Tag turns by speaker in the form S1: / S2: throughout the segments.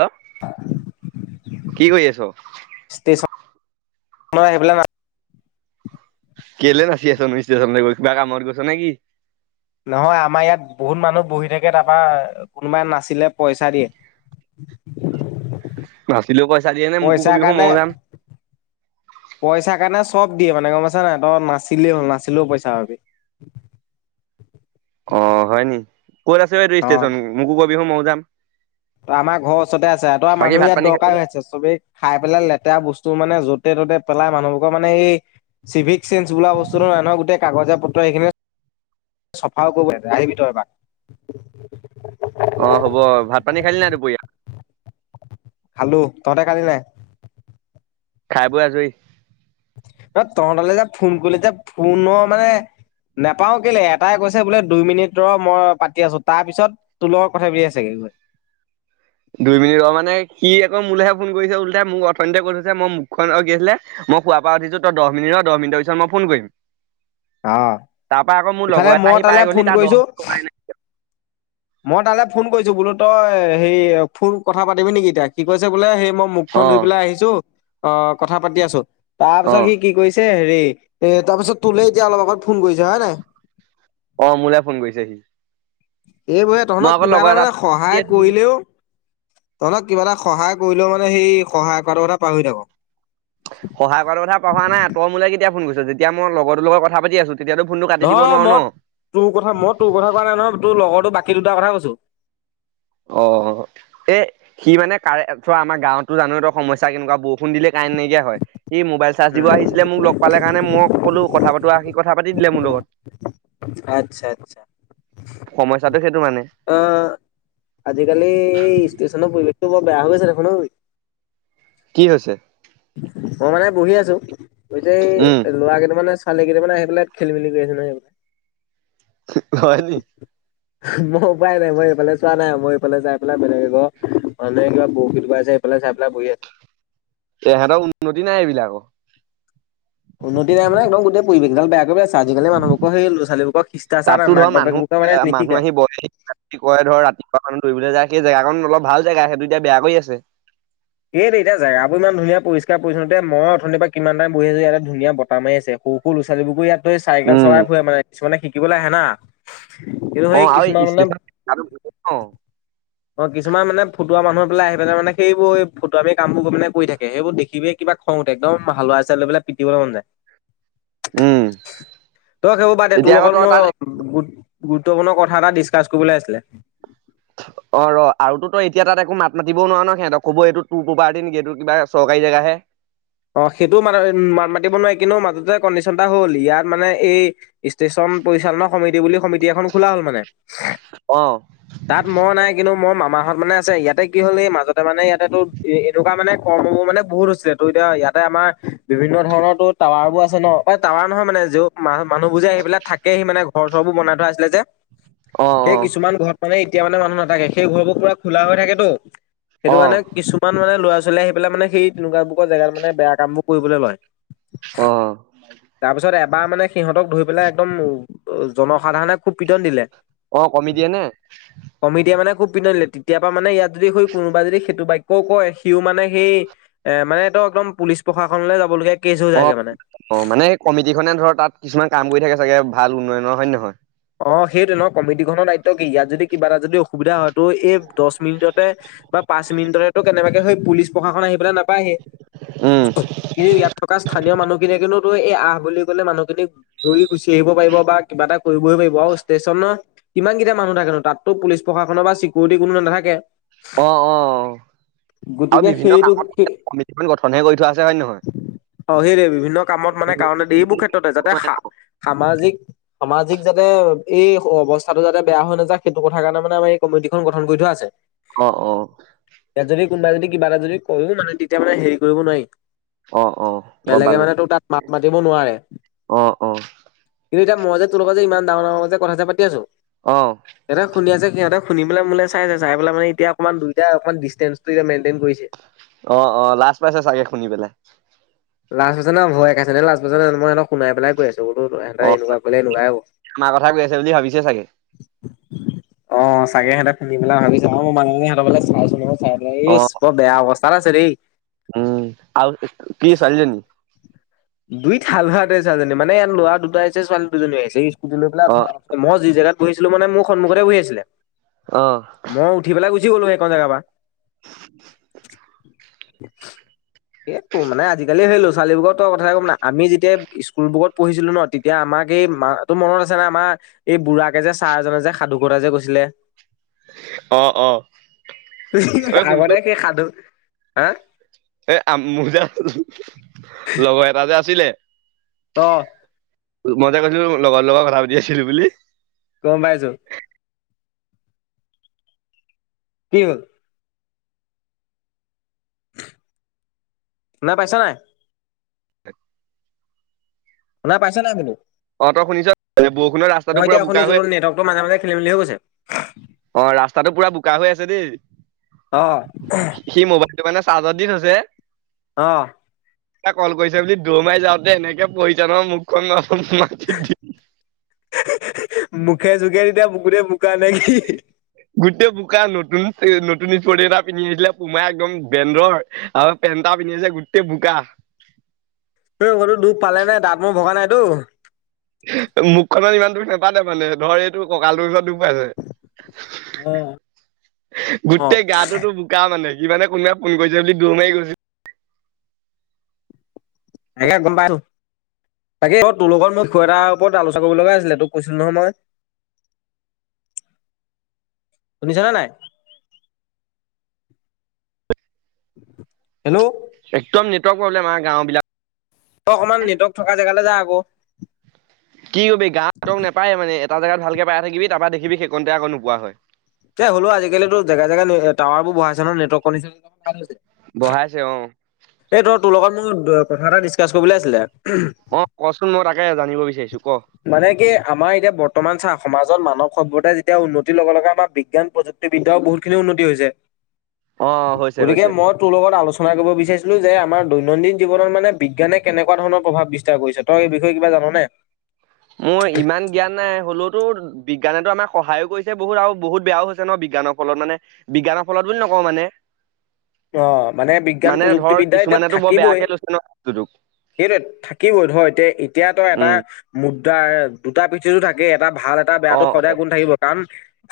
S1: হেল কি কৰি আছ
S2: আহ পেলাই ন
S1: কেলে না চি আছ ম ষ্টচন গৈ কিবা কামত গৈছ নে কিি
S2: নহয় আমাৰ ইয়াত বহুত মানুহ বহি থাকে তাৰপা কোনোবাই নাছিলে পইচা দিয়ে
S1: বছ িলো পইচা দিয়ে নে মোকো
S2: পইচাৰ
S1: কবি শ
S2: কাৰণে
S1: ময় যাম
S2: পইচাৰ কাৰণে চব দিয়ে মানে গম পাইছা নাই। তই নাছিলেই হ'ল নাছিলেও পইচা পাবি।
S1: অ' হয় নি? ক'ত আছে ষ্টেশচন মোকো কবি চন মইও যাম।
S2: ত আমাৰ ঘৰৰ ওচৰতে আছে। আৰু তো আৰু
S1: বাকী
S2: মানুহ
S1: ভাত
S2: ইয়াত
S1: পানী খালি
S2: দৰকাৰ
S1: নে?
S2: হৈ আছে। চবেই খাই পেলাই লেতেৰা বস্তু মানে য'তে ত'তে পেলাই মানুহবোৰৰ, মানে এই চিভিক চেঞ্চ বল বস্তুটো নাই। গোটেই কাগজ পত্ৰ সখিন চফাও কৰিব ল আহিবি তই এবাক [unintelligible]
S1: অ হ'ব। ভাত পানী খালি নে নাই দুপৰীয়া?
S2: খালো। তহঁতে খালী নে নাই?
S1: খাই বই আজৰি,
S2: ন তহঁতলে যে ফোন কৰিলে যে ফোন মানে নোপাও কেলে? এটাই কৈছে বোলে দুই মিনিট ৰ মই পাতি আছো, তাৰ পিছত তুৰ লগত কথা পাতি আছে চাগে গৈ।
S1: [unintelligible] দুই মিনিট ৰ মানে, সি আকৌ মোলেহে ফোন কৰিছে ওলোটা, মোক অথনীতে কৈ থৈছে মই মুখখন অ কি আছিল? মই শুৱ পৰা উঠিছোঁ। তই দহ মিনি ৰ, দহ মিনিটৰ পিছত মই ফোন কৰিম।
S2: অ
S1: তাৰ পৰা আকৌ মোৰ
S2: ইফালে
S1: লগৰ এটা
S2: মই
S1: আহি
S2: তালে
S1: পাই
S2: ফোন
S1: গলহি, তাৰ দ
S2: কৰিছো
S1: কমাই নাই
S2: মই তালে ফোন কৰিছো, বোলো তই হে ফোন কথা পাতিবি নেকি এতিয়া? সি কৈছে বোলে সেই মই মুখখন ধুই
S1: অ'
S2: পেলাই আহিছো। অ, কথা পাতি আছো। তাৰ পিছত
S1: অ'
S2: সি কি কৰিছে এ তাৰপিছত তোলে এতিয়া অলপ আগত ফোন কৰিছে। হয় নে নাই?
S1: অ মোলে ফোন কৰিছেহি।
S2: এইবোৰে, তহঁতক কিবা এটা মানে সহায়
S1: এটা
S2: কৰিলেও তহঁক কিবা এটা সহায় কৰিলেও, মানে সেই সহায় কৰাটোৰ কথা পাহৰি থাকো।
S1: সহায় কৰাৰ কথা পঢ়া নাই। তই মোলে কেতিয়া ফোন কৰিছ, যেতিয়া মই লগৰ তৰ লগত কথা পাতি আছো। তেতিয়াতো ফোনটো কাটি দিব
S2: নহয়
S1: নোৱাৰো ন
S2: মই, তোৰ কথা মই তোৰ কথা কোৱা নাই নহয় তোৰ লগৰটো বাক কি দুটাৰ কথা কৈছো।
S1: অ', এ সি মানে কাৰে, চোৱা আমাৰ গাঁৱতটো জানয়ে তই সমস্যা কেনেকুৱা বৰষুণ দিলে কাৰেণ্ট নাইকিয়া হয়, সি মোবাইল চাৰ্জ দিব
S2: উম,
S1: আহিছিলে মোক লগ পালে কাৰণে মই ক'লো কথা পাতোঁ আহ, সি কথা পাতি দিলে মোৰ লগত।
S2: আচ্ছা আচ্ছা
S1: সমস্যাটো সেইটো মানে।
S2: অ। আজিকালি এই ষ্টেশচনৰ পৰিৱেশটো বৰ বেয়া হৈ গৈছে দেখোন। ঐ!
S1: কি হৈছে?
S2: মই মানে বহি আছো, ইয়াতে
S1: উম
S2: এই লৰা কেইটামানে ছোৱালীকেইটামান মানে আহি পেলাইত খেল মেলি কৰি আছে নহয়।
S1: হয় নি?
S2: মই উপায় নাই। মই এইফালে চোৱা নাই, মই এইফালে চাই পেলাই বেলেগ এঘৰ মানুহে কিবা বৰশী টুপাইছে ফালে চাই পেলাই বহি আছো।
S1: তেহঁতৰ উন্নতি নাই এইবিলাকৰ।
S2: উন্নতি নাই মানে একদম [unintelligible] আজিকালি মানুহবোকৰ সেই লৰা ছোৱালীবোৰৰ শিষ্টাচাৰ
S1: তাতো
S2: নাই মাক
S1: ধৰ মানুহ
S2: বাপেবোকে মানে
S1: মানুহ
S2: নিশিকায়।
S1: আহি বহেহি [inaudible] মানুহ দৌৰিবলৈ যায় সেই জেগাখন অলপ ভাল জেগা, সেইটো এতিয়া বেয়া কৰি আছে।
S2: এই দেই এতিয়া জেগাবোৰ ইমান ধূনীয়া পৰিষ্কাৰ পৰিচ্ছন্নতা, মই অথনিৰ পৰা কিমান টাইম বহি আছো ইয়াতে ধুনীয়া বতাহ মাৰি আছে। সৰু-সৰু ছোৱালীবোকো ইয়াত এই চাইকেল
S1: উম
S2: চলাই ফুৰে, মানে কিছুমানে শিকিবলে আহে না। কিন্তু
S1: অ
S2: সেই কিছুমান
S1: আৰু
S2: মানে,
S1: ষ্টেচন অ',
S2: অ', কিছুমান মানে ফুটুৱা মানুহ বোলে আহি পেলাই মানে সেইবোৰ এ ফটুৱামি কামবোৰ মানে কৰি থাকে, সেইবোৰ দেখিবিয়ে কিবা খং উঠতে। একদম হালোৱা এচাৰি লৈ পেলাই পিটিবলে মন যায়।
S1: উম
S2: তই সেইবোৰ বাদ দে, তোৰ
S1: এতিয়া আকৌ
S2: লগত
S1: তই
S2: মই
S1: তাত
S2: গোট-গোট গুৰুত্বপূৰ্ণ কথা এটা ডিচকাচছ কৰিবলৈ আছিলে।
S1: [unintelligible] অ', ৰ আৰু তো তই এতিয়া তাত একো মাত মাতিব নোৱাৰ ন। সিহতক ক'ব এইটো তোৰ প্ৰপাৰটি নেকি, এইটো কিবা চৰকাৰী জেগাহে।
S2: অ', সেইটোও মাত-মাত মাতিব নোৱাৰি। কিন্তু মাজতে কণ্ডিচন এটা হ'ল। ইয়াত মানে এই ষ্টেচন পৰিচালনা সমিতি বুলি সমিতি এখন খোলা হ'ল মানে।
S1: অ
S2: তাত মই নাই। কিন্তু মোৰ মামাহঁত মানে আছে। ইয়াতে কি হ'ল এই মাজ যতে মানে ইয়াতে তো এনেকুৱা মানে কৰ্মবোৰ মানে বহুত হৈছিলে টো অ' ইয়াতে আমাৰ বিভিন্ন ধৰণৰ তো টাৱাৰ বোৰ আছে ন টাৱাৰ নহয় মানে য মান মানুহবোৰ যে সেইবিলাক থাকেহি মানে ঘৰ চৰবোৰ বনাই থোৱা আছিলে যে,
S1: অ অ
S2: সেই কিছুমান ঘৰত মানে এ এতিয়া মানে মানুহ নাথাকে, সেই ঘৰবোৰ পুৰা খোলা হৈ থাকে তো, সেইটো
S1: অ
S2: কাৰণে কিছুমান মানে ল'ৰা ছোৱালী আহি পেলাই মানে সেই তেনেকুৱা বোকৰ জেগাত মানে বেয়া কামবোৰ কৰিবলৈ লয়।
S1: অ'।
S2: তাৰপিছত এবাৰ মানে সিহঁতক ধৰি পেলাই একদম জনসাধাৰণে খুব পিটন দিলে।
S1: অ', কমিটিয়ে নে?
S2: পিতন দিলে, তেতিয়াপা মানে ইয়াত যদি সৈ কোনোবা যদি সেইটো বাক্যও কয় সিও মানে, সেই এ মানে একদম-একদম পুলিচ প্ৰশাসনলৈ যাবলগীয়া কেছ হৈ যায়গে
S1: অ',
S2: মানে।
S1: অ', মানে কমিটি খনে ধৰ তাত কিছুমান কাম কৰি থাকে চাগে ভাল উন্নয়নৰ হয় নে নহয়?
S2: অ', সেইটোৱে ন কমিটি খনৰ দায়িত্ব কি ইয়াত যদি কিবা এটা যদি অসুবিধা হয়, তোৰ এই দশ মিনিটতে বা পাঁচ মিনিটতেটো কেনেবাকে সৈ পুলিচ প্ৰশাসন আহি বোলে নাপায়হে,
S1: উম
S2: কিন্তু ইয়াত থকা স্থানীয় মানুহখিনিয়ে কিন্তু এই আহ বুলি ক'লে মানুহখিনিক দৌৰি গুচি আহিব পাৰিব বা কিবা এটা কৰিবহি পাৰিব, আৰু ষ্টেচনৰ কিমানকেইটা মানুহ থাকেনো তাটতো পুলিচ প্ৰশাসনৰ বা চিকিউৰিটি কোনো নাথাকে।
S1: অ', অ। আৰু
S2: গতিকে
S1: বিভিন্ন
S2: সেইটো
S1: কামত কমিটিখন গঠনহে কৰি থোৱা আছে হয়ন নহয়?
S2: অ', সেইটোৱে বিভিন্ন কামত মানে কাৰণত এইবোৰ ক্ষেত্ৰতে যাতে সামাজিক সমা সামাজিক যাতে এই অৱস্থাতো যাতে বেয়া হৈ নাযায় সেইটো কথা কাৰণে মানে আমাৰ এই কমিটিখনন গঠন কৰি থোৱা আছে।
S1: অ', অ।
S2: কোনোবা যদি কিবা এটা যদি কৰো মানে তেতিয়া মানে হেৰি কৰিব নোৱাৰি।
S1: অ অ গম
S2: বেলেগে
S1: পালো
S2: মানে তো তাত মাত মাতিব নোৱাৰে।
S1: অ অ
S2: কিন্তু এতিয়া মই যে তোৰ লগ যে ইমান ডাঙৰ ডাঙৰ যে কথা পাতি আছো,
S1: অ
S2: এটা শুন আছে সিহঁতে শুনি পেল ম চাই চাই পেলাই মে এতিয়া অকমান দুইটা অকমান ডিচটেন্স মেইনটেইন কৰিছে।
S1: অ' অ' লাজ পাইছে চাগে শুনি পেলাই।
S2: লাজ বাজ ন ভয়ে আছে নে লাজ বাজ ন মইি কুনাইে লাই আছো সহঁতে
S1: অ
S2: এনেকুৱালে।
S1: আমাৰ কথা কৈ আছে বুলি ভাবিছে চাগে।
S2: অ' চাগে সহতে ফুধি পেলাই ভাবিছ আৰু মই মানুহ সিহঁতৰোলে চাই চোন।
S1: অ
S2: বৰ বেয়া অৱস্থাত আছে দেই।
S1: উম আৰু কি চাৰিল নি
S2: দুইত হাল ভাল চজনী মানে ইয়াৰ ল'ৰা দুটা আহছে ছোৱালী দুজনী আহিছে। কু লৈ পেল
S1: অ
S2: মই জি জেগাত বহিছিলো মানে মোৰ সন্মুতে বহি আছিলে।
S1: অ'।
S2: মই উঠি পেলাই গুচি গ'লো সখন জেগাৰ পৰা।
S1: [unintelligible]
S2: এইো মানে আজিকালি হলো ছোৱালীবোৰত কথ ক'ম ন আমি যেতিয়া স্কুল বুকত পঢ়িছিলো ন তেতিয়া আমাক এই ম তো মনত আছে নে আমাৰ এই বুঢ়াক কে যে ছাৰজনে যে সাধুকতা যে কৈছিলে
S1: অ', অ', এই
S2: আগতে সে সাধু হা
S1: এ আ মোৰ যে লগৰ এটা যে আছিলে
S2: অ'।
S1: মই যে কৈছিলো লগৰ লগত কথা পতি আছিলো বুলি
S2: গম পাইছো কি হল? নাই পাইছা নাই?
S1: [inaudible]
S2: শুনা নাই পাইছো নাই বোলো?
S1: অ', তই শুনিছ বৰষুণৰ ৰাস্তাটো
S2: অ'
S1: পুৰা
S2: এতিয়া
S1: বোকা
S2: শুনি
S1: হৈ
S2: যোৰত নেটৱৰ্কৰ মাজে মাজে খেলি মেলি হৈ কৈছে।
S1: অ' ৰাস্তাটো পুৰা বোকা হৈ আছে দেই।
S2: আহ।
S1: সি মোবাইলটো মানে চাৰ্জতদি থৈছে
S2: অহ।
S1: এটা কল কৰিছে বুলি দৌ মাৰি যাওঁতে এনেকে পয়িছে ন মুখখন ন [unintelligible]
S2: মুখে জোকে তেতিয়া বকোতে বোকা লাগি
S1: গোটেই বোকা নতুন নতুন স্পৰ্টিং এটা পিন্ধি আহিছিলে পুমাই একদম বেন্দৰ আৰু তেন্তা পিন্ধি যে গোটেই বোকা
S2: এই সতো দুখ পালে নাই দাঁত মোৰ ভগা নাইতো।
S1: নোপালে মানে ধৰ এইটো ককাল তটো ওচৰত
S2: অ',
S1: গোটেই গাটো তো বোকা মানে যি মানানে কোনোবাই ফোন কৰিছে বুলি দৌৰ মাৰি গৈছে।
S2: এাকে গোম্বাইল [unintelligible] তাকে আকৌ তোৰ লগত মই খ এটাৰ ওপৰত আলোচনা কৰিব লগা আছিলে তোক কৈছিলো নহয় মই।
S1: অ'।
S2: শুনিছানে নাই। হেল্ল'।
S1: একদম নেটৱৰ্ক প্ৰব্লেম আমাৰ গাঁওবিলাক
S2: অ', অকমান নেটৱৰ্ক থকা জেগালৈ যা আকৌ।
S1: কি কবি গাহঁতক নাপায়ে মানে এটা জেগাত ভালকে পাই থাকিবি তাৰপৰা দেখিবি সেইকণতে আকৌ নোপোৱা হয়।
S2: এ হ'লো আজিকালিটো জেগা জেগা টাৱাৰোৰ ব়াইছে নেৱৰ্ক
S1: বঢ়াইছে অ
S2: এই ত তোৰ লগত মোৰ কথা এটা ডিছকাছ কৰিবলৈ আছিলে।
S1: অ কচোন মই তাকে জানিব বিচাৰিছো ক
S2: মানে কি আমাৰ এতিয়া বৰ্তমান চা অসমত মাজত মানৱ সভ্যতা যেতিয়া উন্নতিৰ লগে আমাৰ বিজ্ঞান প্ৰযুক্তিবিদ্যাও বহুতখিনি উন্নতি হৈছে।
S1: অ হৈছে
S2: গতিকে
S1: হৈছে।
S2: মই তোৰ লগত আলোচনা কৰিব বিচাৰিছোঁ যে আমাৰ দৈনন্দিন জীৱনত মানে বিজ্ঞানে কেনেকুৱা ধৰণৰ প্ৰভাৱ বিস্তাৰ কৰিছে তই এই বিষয়ে কিবা জাননে?
S1: মোৰ ইমান জ্ঞান নাই হ'লেওতো বিজ্ঞান আমাকো সহায়ো কৰিছে বহুত আৰু বহুত বেয়াও হৈছে ন বিজ্ঞানৰ ফলত মানে বিজ্ঞানৰ ফলত বুলি নকওঁ মানে
S2: অ', মানে বিজ্ঞান
S1: মানে ধৰ
S2: প্ৰযুক্তিবিদ্যা এতিয়া
S1: কিছুমানেতো বৰ
S2: থাকিবই
S1: বেয়াকে লৈছে ন বস্তুটোক
S2: সেইটো থাকিবই ধ এ এতিয়াতো এটা
S1: উম
S2: মুদ দুটা দুটা পিঠিতো থাকে এটা ভাল এটা
S1: অ
S2: বেয়াটো সদায় গুণ থাকিব কাৰণ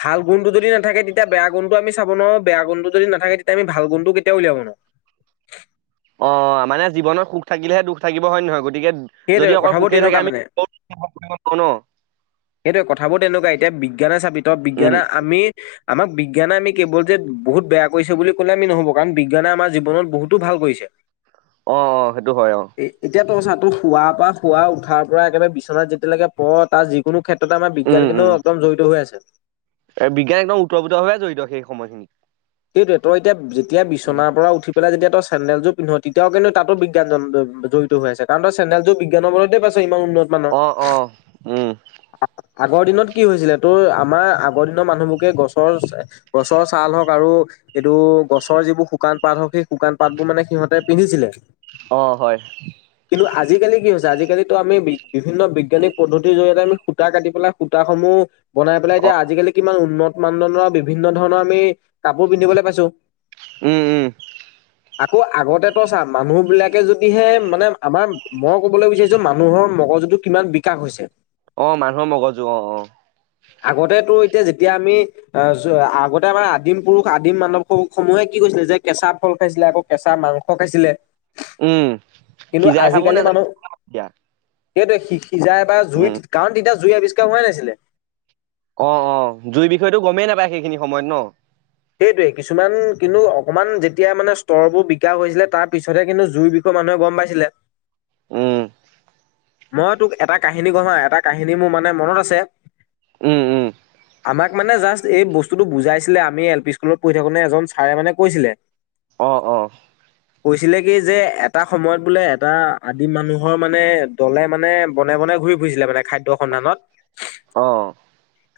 S2: ভাল গুণ যদি নাথাকে তেতিয়া বেয়া গুণটো আমি চাব নোৱাৰো বেয়া গুণটো যদি নথাকে তেতিয়া আমি ভাল গুণটো ত কেতিয়াও ওলাব নোৱাৰে।
S1: অ', মানে জীৱনত সুখ থাকিলেহে দুখ থাকিব হয় নহয় গতিকে যদি
S2: সেইটোৱে
S1: অকল সুখে থাকে আমি
S2: সেইটো কথাবোৰ তেনেকুৱা এতিয়া বিজ্ঞানে চাবিতয়
S1: উম
S2: বিজ্ঞানে আমি আমাক বিজ্ঞানে আমি কেৱল যে বহুত বেয়া কৰিছে বুলি ক'লে আমি নহ'ব, কাৰণ বিজ্ঞানে আমাৰ জীৱনত বহুতো ভাল কৰিছে।
S1: অ অ সেইটো হয়। অ
S2: পোৱাৰ পৰা শুৱ উঠাৰ পৰা একেবাৰে বিচনাত যেতিয়ালৈকে প তাৰ যিকোনো ক্ষেত্ৰত তে আমাৰ
S1: উম
S2: বিজ্ঞান
S1: উম
S2: কিন্তু একদম জড়িত হৈ আছে।
S1: এ বিজ্ঞান একদম উটোৰপুটো জড়িত সেই সময়খিনিত,
S2: তই এতিয়া যেতিয়া
S1: উম
S2: বিচনাৰ পৰা উঠি পেলাই যেতিয়া চেনেল যোৰ পিন্ধ। তেতিয়াও কিন্তু তাতো বিজ্ঞান জড়িত হৈ আছে, কাৰণ চেনেল যোৰ বিজ্ঞৰ বিজ্ঞানৰ উ মান
S1: অ অ
S2: [unintelligible]
S1: উম
S2: আগৰ দিনত কি হৈছিলে তোৰ আমাৰ আগৰ দিনৰ মানুহবোৰকে গছৰ গছৰ ছাল হওঁক আৰু এইটো গছৰ যিবোৰ শুকান পাত হওঁক সেই শুকান পাত বোৰ মানে সিহতে পিন্ধিছিলে।
S1: অ', হয়।
S2: কি আজিকালি কি হৈছে আজিকালিতো আমি বি বিভিন্ন বিজ্ঞানিক পদ্ধতিৰ জৰিয়তে আমি সূতা কাটি পেলাই সূতা সমূহ বনাই পেলাই
S1: অ
S2: এতিয়া আজিকালি কিমান উন্নত মানদণ্ডৰ বিভিন্ন ধৰণৰ আমি কাপোৰ পিন্ধিবলৈ পাইছো।
S1: উম উম
S2: আকৌ আগতে তো চা, মানুহ বিলাকে যদিহে মানে আমাৰ মই কবলৈ বিচাৰিছো মানুহৰ কগজুটো কিমান বিকাশ হৈছে,
S1: অ মানুহৰ মগজু অ অ।
S2: আগতে তো এতিয়া যেতিয়া আমি, আগতে আমাৰ আদিম পুৰুষ আদিম মানৱ সমূহে কি কৈছিলে যে, কেঁচা ফল খাইছিলে, আকৌ কেঁচা মাংস খাইছিলে।
S1: উম।
S2: কিন্তু
S1: সিজাই খাব নাযায়োতিয়া [unintelligible]
S2: সেইটো সি সিজাই বা জুইত, কাৰণ তেতিয়া জুই আৱিষ্কাৰ হোৱাই নাছিলে।
S1: অ অ জুই বিষয়টো গমেই নাপায় সেইখিনি সময়ত ন,
S2: সেইটয়ে কিছুমান কিন্তু অকনমান যেতিয়া মানে স্তৰবোৰ বিকা হৈছিলে, তাৰ পিছতহে কিন্তু জুই বিষয় মানুহে গম পাইছিলে,
S1: উম।
S2: মই তোক এটা কাহিনী কম হা, এটা কাহিনী মোৰ মানে মনত আছে,
S1: উম। উম।
S2: তাক মানে জাষ্ট এই বস্তুতটো বুজাইছিলে, আমি এল পি স্কুলত পঢ়ি থাকোতে এজন ছাৰে মানে কৈছিলে।
S1: অ অ
S2: কৈছিলে কি যে, এটা সময়ত বোলে এটা আদি মানুহৰ মানে দলে মানে বনে-বনে ঘূৰি ফুৰিছিলে মানে খাদ্যয় সন্ধানত।
S1: অ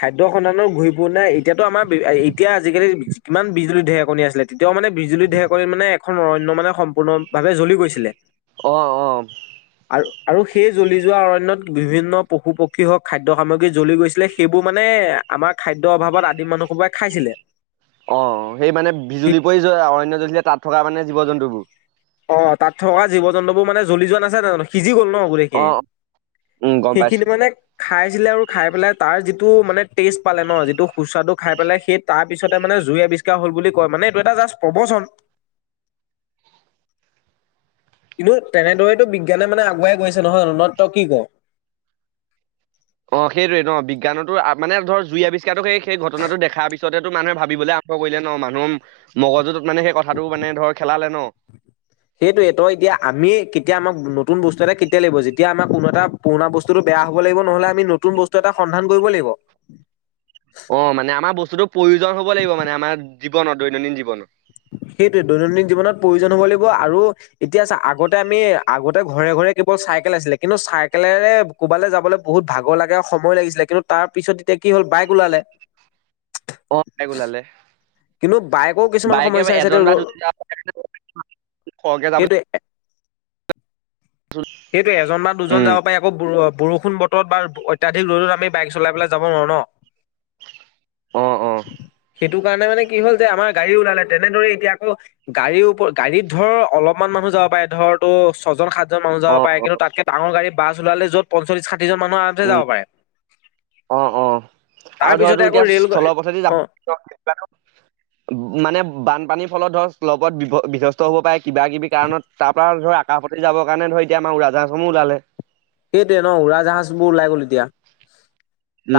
S2: খাদ্য সন্ধানৰ ঘূৰি ফুৰতে, এতিয়াতো আমাৰ এতিয়া আজিকালি কিমান বিজুলী ঢেৰেকনি আছিলে, তেতিয়াও আমাৰ মানে বিজুলী ধেৰেকণিত মানে এখন অৰণয় মানে সম্পূৰ্ণ ভাৱে জ্বলি গৈছিলে।
S1: অ অ
S2: আৰু আৰু সেই জ্বলি যোৱা অৰণয়ত বিভিন্ন পশু- পক্ষী হওক খাদ্যয় সামগ্ৰী জ্বলি গৈছিলে, সেইবোৰ মানে আমাৰ খাদ্য অভাৱত আদিম মানুহ সোপাই খাইছিলে।
S1: অ', সেই মানে বিজুলী
S2: তি-
S1: পৰি জ অৰণ্য জলিছিলে তাত থকা মানে জীৱ-জন্তুবোৰ,
S2: অ', তাত থকা জীৱ-জন্তু বোৰ মানে জ্বলি যোৱা নাছিল জানো সজি গ'ল ন'
S1: অ
S2: গোটেইখিনি,
S1: উম গম পাইছো
S2: সেইখিনি মানে খাই খাই পেলাই তাৰ যিটো মানে টেষ্ট পালে ন, যিটো সুস্বাদ্য খাই পেলাই সেই তাৰ পিছতে মানে জুয়ে আৱিষ্কাৰ হল বুলি কয়। মানে এইটো এটা জাষ্ট প্ৰবচন।
S1: [unintelligible]
S2: কিন্তু তেনেদৰেইতো বিজ্ঞানে মানে আগুৱাই গৈছে নহয়। নে ত‌ই কি ক‌ওঁ?
S1: অ', সেইটোয়ে ন' বিজ্ঞানৰতো মানে ধৰ জুই আৱিষ্কাৰটো সেই সেই ঘটনাটো দেখাৰ পিছত পিছতে ত' মানুহে ভাবিবলৈ আৰম্ভ কৰিলে ন, মানুহৰ মগজুত মানে সেই কথাটো মানে ধৰ খেলালে ন'।
S2: সেইটোয়ে, তই এতিয়া আমি কেতিয়া আমাক নতুন বস্তু এটা কেতিয়া লাগিব, যেতিয়া আমাৰ কোনো এটা পুৰণা বস্তুটো বেয়া হ'ব লাগিব। নহলে আমি নতুন বস্তু এটা সন্ধান কৰিব লাগিব।
S1: অ', মানে আমাৰ বস্তুটো প্ৰয়োজন হ'ব লাগিব মানে, আমাৰ জীৱনত দৈনন্দিন জীৱনত। [inaudible]
S2: সেইটোয়ে দৈনন্দিন জীৱনত প্ৰয়োজন হ'ব লাগিব আৰু এতিয়া চা আগতে আমি আগতে ঘৰে ঘৰে কেৱল চাইকেল আছিলে, কিন্তু চাইকেলেৰে কবালৈ যাবলৈ বহুত ভাগৰ লাগে বাইক ওলালে।
S1: [inaudible] বাইক ওলালে
S2: কিন্তু বাইকৰো কিছুমান
S1: বাইকে
S2: সমস্যা আছে
S1: এজন
S2: এতিয়া ৰ
S1: বা দুজন [inaudible] খৰকে যাবলে
S2: সেইটোৱে সেইটোয়ে এজন বা দুজন
S1: উম
S2: যাব পাৰি আকৌ বৰ বৰষুন বৰষুন বতৰত বা অত্যাধিক ৰ'দত আমি বাইক চলাই পেলাই যাব নোৱাৰো ন'।
S1: অ', অ'।
S2: সেইটো কাৰণে মানে কি হ'ল, যে আমাৰ গাড়ী ওলালে তেনেদৰে এতিয়া আকো গাড়ীৰ ওপৰত গাড়ীত ধৰ অলপমান মানুহ যাব পাৰে ধৰ তোৰ ছজন সাতজন, মানুহ যাব
S1: অ
S2: পাৰে।
S1: অ
S2: কিন্তু তাতকে ডাঙৰ গাড়ী বাছ ওলালে যত পঞ্চচল্লিছ ষাঠিজন মানহ আৰামচে যাব পাৰে।
S1: অঁ, অঁ।
S2: তাৰ
S1: আৰু ধৰ
S2: পিছতে
S1: তোৰ
S2: আকৌ
S1: এতিয়া
S2: ৰেল
S1: স্থল পথেদি
S2: অ
S1: যাম [inaudible] মানে বানপানীৰ ফলত ধৰ লগত বিভ বিধস্ত হব পাৰে, কিবা কিবি কাৰণত তাৰ পৰা ধৰ আকাশ পথেদি যাবৰ কাৰণে ধৰ এতিয়া আমা উৰা জাহাজ সমূহ ওলালে।
S2: সেইটোয়ে ন' উৰা জাহাজবো ওলাই গ'ল এতিয়া,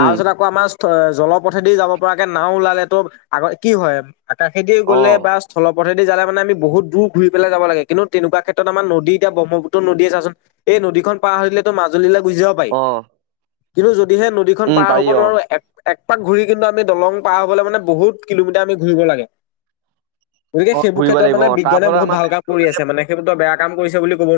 S1: উম
S2: আকৌ আমাৰ এই জলোপথেদি যাব পৰাকে নাওঁ ওলালে তো আগ কি হয় আকাশেদি গ'লে
S1: অ',
S2: বা স্থল'পথে যালে মানে আমি বহুত দূৰ ঘূৰি পেলাই যাব লাগে, কিন্তু তেনেকুৱা ক্ষেত্ৰত আমাৰ নদী এতিয়া ব্ৰহ্মপু্ত্ৰ নদীয়ে চাচোন, এই নদীখন পাৰ হৈ দিলে তই মাজুলীলে গুচি যাব পাৰি,
S1: অ',
S2: কিন্তু যদিহে নদীখন
S1: উম,
S2: পাৰ
S1: পাৰি
S2: হ'ব
S1: অ',
S2: নোৱাৰো এক এক পাক ঘূৰি কিন্তু আমি দলং পাৰ হ'বলে মানে বহুত কিলোমিটাৰ আমি ঘূৰিব লাগে। গতিকে
S1: অ',
S2: সেইবোৰ
S1: ঘূৰিব
S2: ক্ষেত্ৰত
S1: লাগিব
S2: মানে
S1: অ', তাৰ
S2: বিজ্ঞানে
S1: ফলত
S2: বহুত
S1: আমাৰ
S2: ভাল কাম কৰি আছে মানে, সেইবোৰত তই বেয়া কাম কৰিছে বুলি ক'ব